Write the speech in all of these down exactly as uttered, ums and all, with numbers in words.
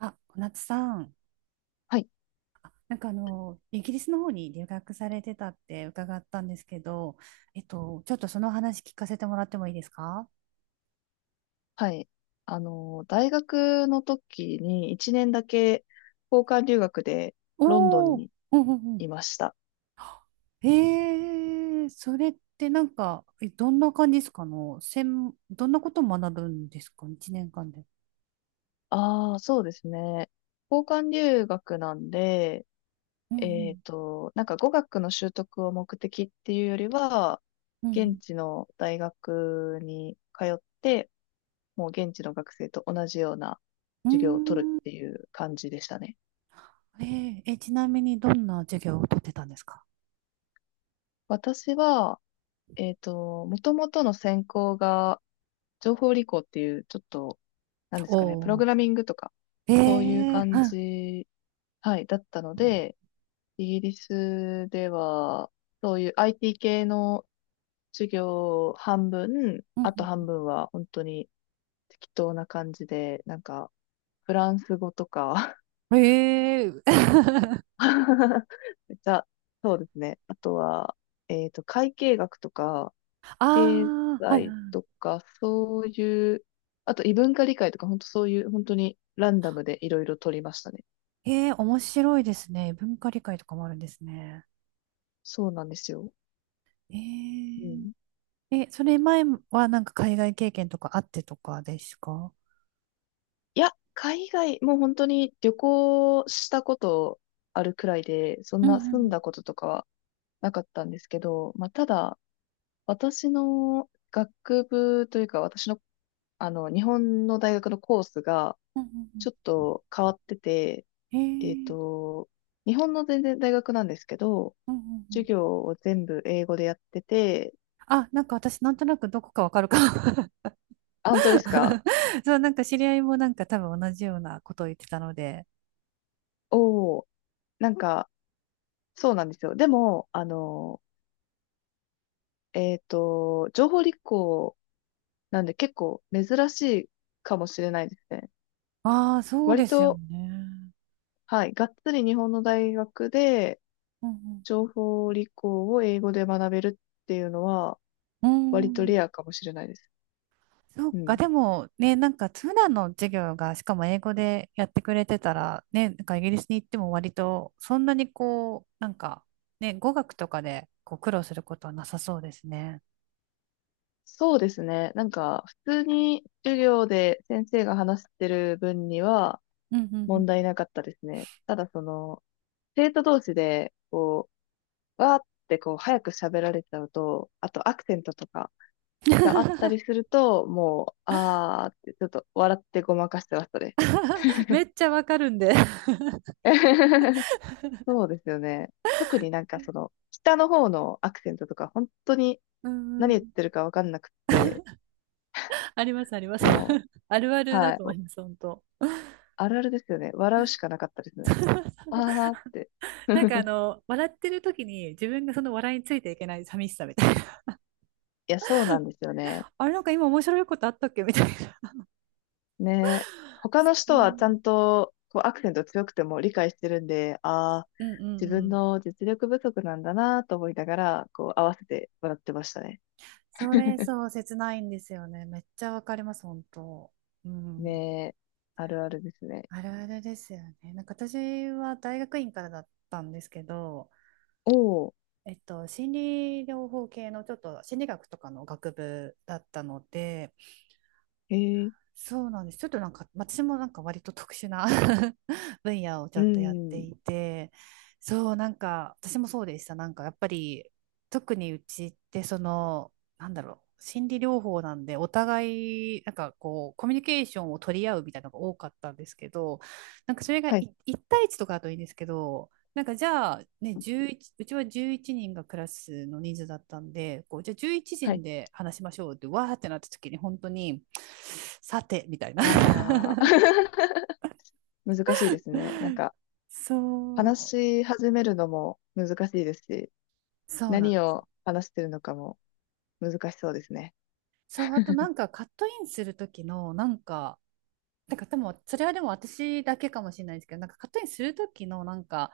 あ、小夏さん、はい、なんかあの、イギリスの方に留学されてたって伺ったんですけど、えっと、ちょっとその話聞かせてもらってもいいですか？はい。あの、大学の時にいちねんだけ交換留学でロンドンおおー、にうんうんういん。ました。へえ、それってなんか、えどんな感じですかの、専どんなことを学ぶんですか、いちねんかんで。ああ、そうですね。交換留学なんで、うえっんと、なんか語学の習得を目的っていうよりは、うん。う現ん地の大学に通って、もう現地の学生と同じようなう授業を取るん。っていう感じでしたね。うーん。えー、え、ちなみにどんな授業をとってたんですか？私は、えっと、もともとの専攻が情報理工っていう、ちょっと、なんでおすかね、プログおラミングとか、ー、えそういうえ、感はい。じ、はい、だったので、イギリスでは、そういう アイティー 系の授業半分、うあとん半分は本当に適当な感じで、なんか、フランス語とか うんええ、 めっちゃ、そうですね。あとは、えっと、会計学とか、あ経あ、はいは済い。とか、そういう、あと異文化理解とか、本当そういう、本当にランダムでいろいろ取りましたね。ええ、面白いですね。文化理解とかもあるんですね。そうなんですよ。えうん。え、え、それ前はなんか海外経験とかあってとかですか？いや、海外、もう本当に旅行したことあるくらいで、そんうんうな住んだんこととかはなかったんですけど、まあ、ただ、私の学部というか、私の、あの、日本の大学のコースが、うちんょっうと変わってて、んえええっー、と、日本の全然大学なんですけど、うんうんう授ん。業を全部英語でやってて。あ、なんか私なんとなくどこかわかるかも。 あ、本当ですか？ そう、なんか知り合いもなんか多分同じようなことを言ってたので。おおー。なんか、そうなんですよ。でも、あの、えっと、情報立候なんで結構珍しいかもしれないですね。ああ、そう割ですよと、ね。はい、がっつり日本の大学でうん情報理工を英語で学べるっていうのはうん。う割とレアん。かもしれないです。そううか、ん。でもね、なんか普段の授業がしかも英語でやってくれてたら、ね、なんかイギリスに行っても割とそんなにこう、なんか、ね、語学とかでこう苦労することはなさそうですね。そうですね。なんか、普通に授業で先生が話してる分にはうんうんう問ん。題なかったですね。ただその、生徒同士で、こう、わーってこう、早く喋られちゃうと、あとアクセントとか、があったり すると、もう、あーって、ちょっと笑ってごまかしてましたね。めっちゃわかるんで。そうですよね。特になんかその、下の方のアクセントとか、本当にうんう何言っん。てるかわかんなくって、ありますあります。も あるあう、るだはい、と思います、本当。あるあるですよね。笑うしかなかったですね。あーって。なんかあ の、笑ってる時に自分がその笑いについていけない寂しさみたいな。いや、そうなんですよ ね。あれなんか今面白いことあったっけみたいね。他の人な。はうちゃんんと、こう、アクセント強くても理解してるんで、あー、うんうん自う分ん。の実力不足なんだなと思いながら、こう、合わせて笑ってましたね。それそう、切ないんですよね。めっちゃわかります、本当。うん。ねえ、あるあるですね。あるあるですよね。なんか私は大学院からだったんですけど、おえっと、心理療法系のちょっと心理学とかの学部だったので、ーへえ、そうなんです。ちょっとなんか、私もなんか割と特殊な 分野をちうょっとやってん、いて、そう、なんか、私もそうでした。なんか、やっぱり、特にうちって、その、なんだろう、心理療法なんで、お互い、なんかこう、コミュニケーションを取り合うみたいなのが多かったんですけど、なんかそれがはいい、一対一とかだといいんですけど、なんかじゃあ、ね、じゅういち、うちはじゅういちにんがクラスの人数だったんで、こう、じゃあ11は人い、で話しましょうって、わーってなった時に、本当に、さて、みたいな。ああ。難しいですね。なんか、話そう、し始めるのも難しいですし、そうなん。何を話してるのかも難しそうですね。そう、あとなんかカットインする時の、なんか、だからでも、それはでも私だけかもしれないですけど、なんかカットインする時のなんか、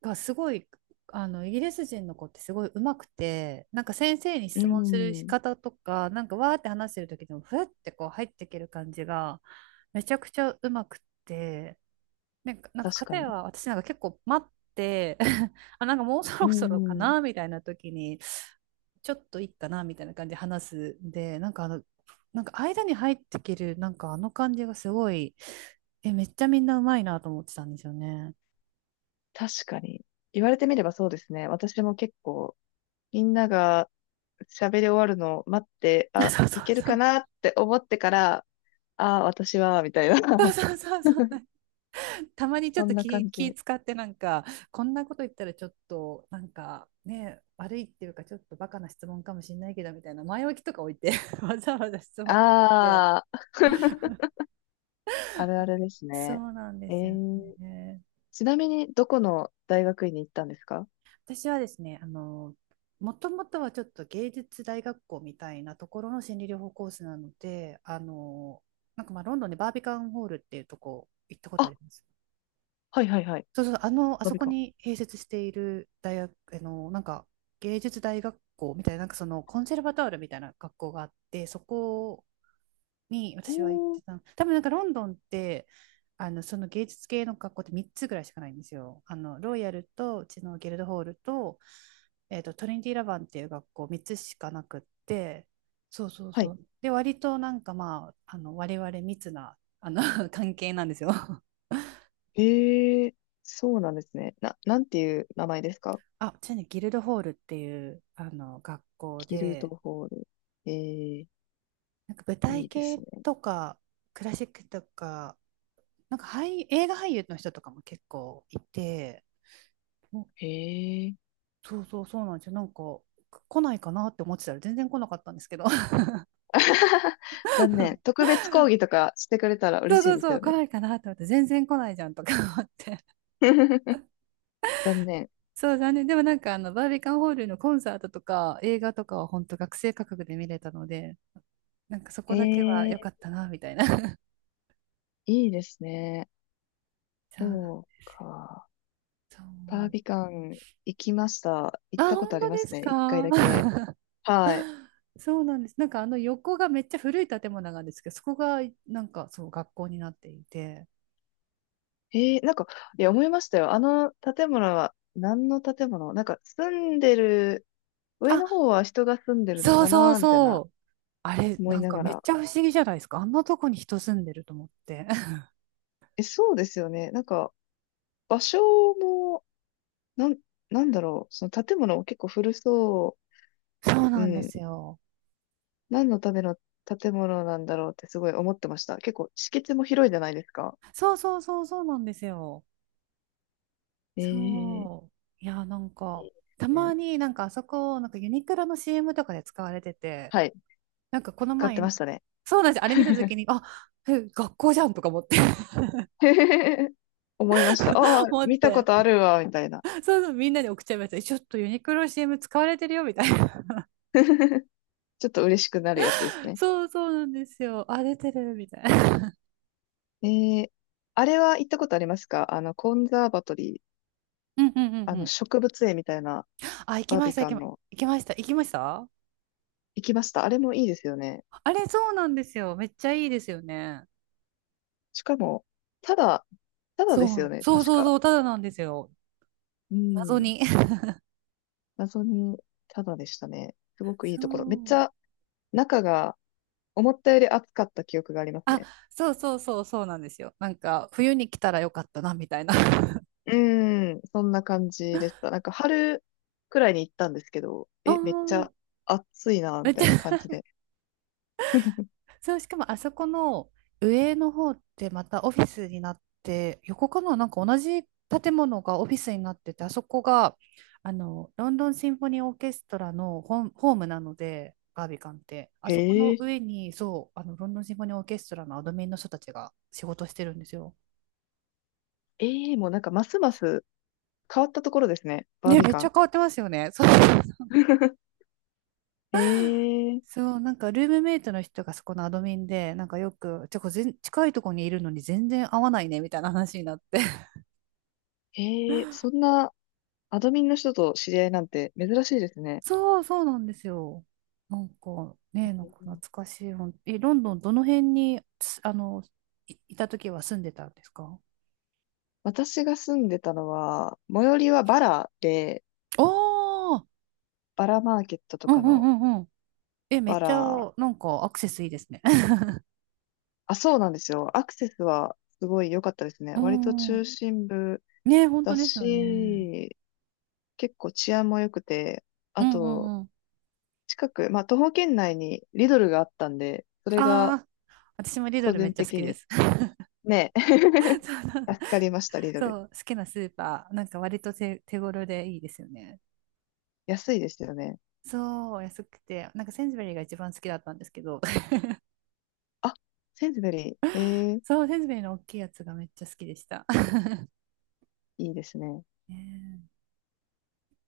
がすごい、あの、イギリス人の子ってすごい上手くて、なんか先生にう質問する仕ん、方とか、なんかわーって話してる時でも、ふってこう入っていける感じが、めちゃくちゃ上手くて、なんか、なんか確か片に。や私なんか結構待って。 あ、なんかもうそうろそろかん、なみたいな時に、ちょっといいかなみたいな感じで話すんで、なんかあの、なんか間に入ってきる、なんかあの感じがすごい、え、めっちゃみんなうまいなと思ってたんですよね。確かに。言われてみればそうですね。私も結構、みんなが喋り終わるのを待って、あ、そうそいうけるそかう。なって思ってから、ああ、私は、みたいそうな。そうそうそう。たまにちょっそとんな気、感気じ。使ってなんか、こんなこと言ったらちょっと、なんかね、悪いっていうか、ちょっとバカな質問かもしれないけど、みたいな前置きとか置いて わざわざ質問とかして、ああ。あるあるですそね。うなんでえすよー、ね。ちなみに、どこの大学院に行ったんですか？私はですね、あの、もともとはちょっと芸術大学校みたいなところの心理療法コースなので、あの、なんかまあロンドンでバービカンホールっていうとこ行ったことああ、ります。はいはいはい。そうそう、あの、あ飛そビこ込に併設している大学、あの、なんか芸術大学校みたいな、なんかそのコンセルバトールみたいな学校があって、そこに私は行っおてー、たの。多分なんかロンドンってあのその芸術系の学校ってみっつぐらいしかないんですよ。あのロイヤルとうちのギルドホールと、えーとトリニティ・ラバンっていう学校みっつしかなくって、そうそうはそい。うで割となんかまああの我々密なあの 関係なんですよ。えー、そうなんですね。な、なんていう名前ですか？あ、ちなみにギルドホールっていうあの学校キルトで、ホール。えー、なんか舞い台いです系ね。とかクラシックとか、なんか俳映画俳優の人とかも結構いて。もへえ。そうそうそうなんですよ。なんか来ないかなって思ってたら全然来なかったんですけど。 残念。特別講義とかしてくれたらそ嬉うしいそうですそよう来ね。ないかなって思って全然来ないじゃんとか思って。 残念。そう、残念でもなんかあのバービカンホールのコンサートとか映画とかは本当学生価格で見れたので、なんかそこへだけは良かえ、ったなみたいな。 いいですね。そうそうか。そバーう、ビカン行きました。行あ、ったこと本あり当まですすね。いっかいか？ だ け。はい。そうなんです、なんかあの横がめっちゃ古い建物なんですけど、そこがなんかそう学校になっていて、えー、なんか、いや、思いましたよ。あの建物は、何の建物なんか、住んでる、上のあ、方は人が住んでるのそうかそうなみたいそな、う。あれ、思いなんなかがめっら。ちゃ不思議じゃないですか。あんなとこに人住んでると思って。え、そうですよね。なんか、場所も、なん、なんだろう。その建物も結構古そそうう。うなんでん。すよ。何のための建物なんだろうってすごい思ってました。結構、敷地も広いじゃないですか。そうそうそうそうなんですよ。えー、いいでそう。いや、なんか、たすね、まになんかあそこ、なんかユニクロの シーエム とかで使われてて、はい。なんかこの使ってま前、したね。そうなんです。あれ見たとき に、あ、え、学校じゃんとか思って。 思いました。ああ、思っ見たこて、とあるわ、みたいな。そうそう、みんなに送っちゃいました。えちょっとユニクロ シーエム 使われてるよみたいな。ちょっと嬉しくなるやつです ね。そうそうなんですよ。あ、出てるみたいな。えー、あれは行ったことありますか？あの、コンザーバトリー、うんうんあうの、ん、植物園みたいなあ、行きバーまビした、行カきンま、の。行きました、行きました。行きました。あれもいいですよね。あれ、そうなんですよ。めっちゃいいですよね。しかも、ただ、ただでそすよう、ね、そう確そうか。そう、ただなんですよ。う謎ん。に。謎に、ただでしたね。す ごくいいそところ。めっちう。ゃ、中が、思ったより暑かった記憶がありますあ、ね。そうそうそう、そうなんですよ。なんか、冬に来たらよかったな、みたいな。うん、そんな感じでした。なんか春くらいに行ったんですけど、あ、え、めっちゃ暑いな、めみったちいなゃ、感じで。そう、しかもあそこの上の方ってまたオフィスになって、横かな、なんか同じ建物がオフィスになってて、あそこがあのロンドンシンフォニーオーケストラのホーム、ホームなので、バービカンって、あそこへのえ、上に、そう、あのロンドンシンフォニーオーケストラのアドミンの人たちが仕事してるんですよ。ええ、もうなんかますます変わったところですね、バーね、ビめっカちゃン。変わってますよね。そう、へえ、そう、なんかルームメイトの人がそこのアドミンで、なんかよく、てか全近いとこにいるのに全然合わないねみたいな話になって。へえ、そんなアドミンの人と知り合いなんて珍しいですね。そう、そうなんですよ。なんかね、なんうか懐ん、かしい。ほんえ、ロンドンどの辺に、つあの、い、いた時は住んでたんですか？私が住んでたのは、最寄りはバラで、おー、バラマーケットとうかんうんのうんうん。え、めっバちゃ、ラ、なんかアクセスいいですね。あ、そうなんですよ。アクセスはすごい良かったですね。う割とん。中心部ね、本だ当ですよね。し、結構治安も良くて、うあんうと、んうん。近く、まあ、徒歩圏内にリドルがあったんで、それがああ、私もリド個ルめっ人ちゃ好的きでに、す。ね。そうそう、助かりました、リドル。そう好きなスーパー、なんか割と手、手頃でいいですよね。安いですよね。そう、安くて、なんかセンズベリーが一番好きだったんですけど、あ、センズベリー。ええ、そう、せんべいの大きいやつがめっちゃ好きでした。いいですね。ねえ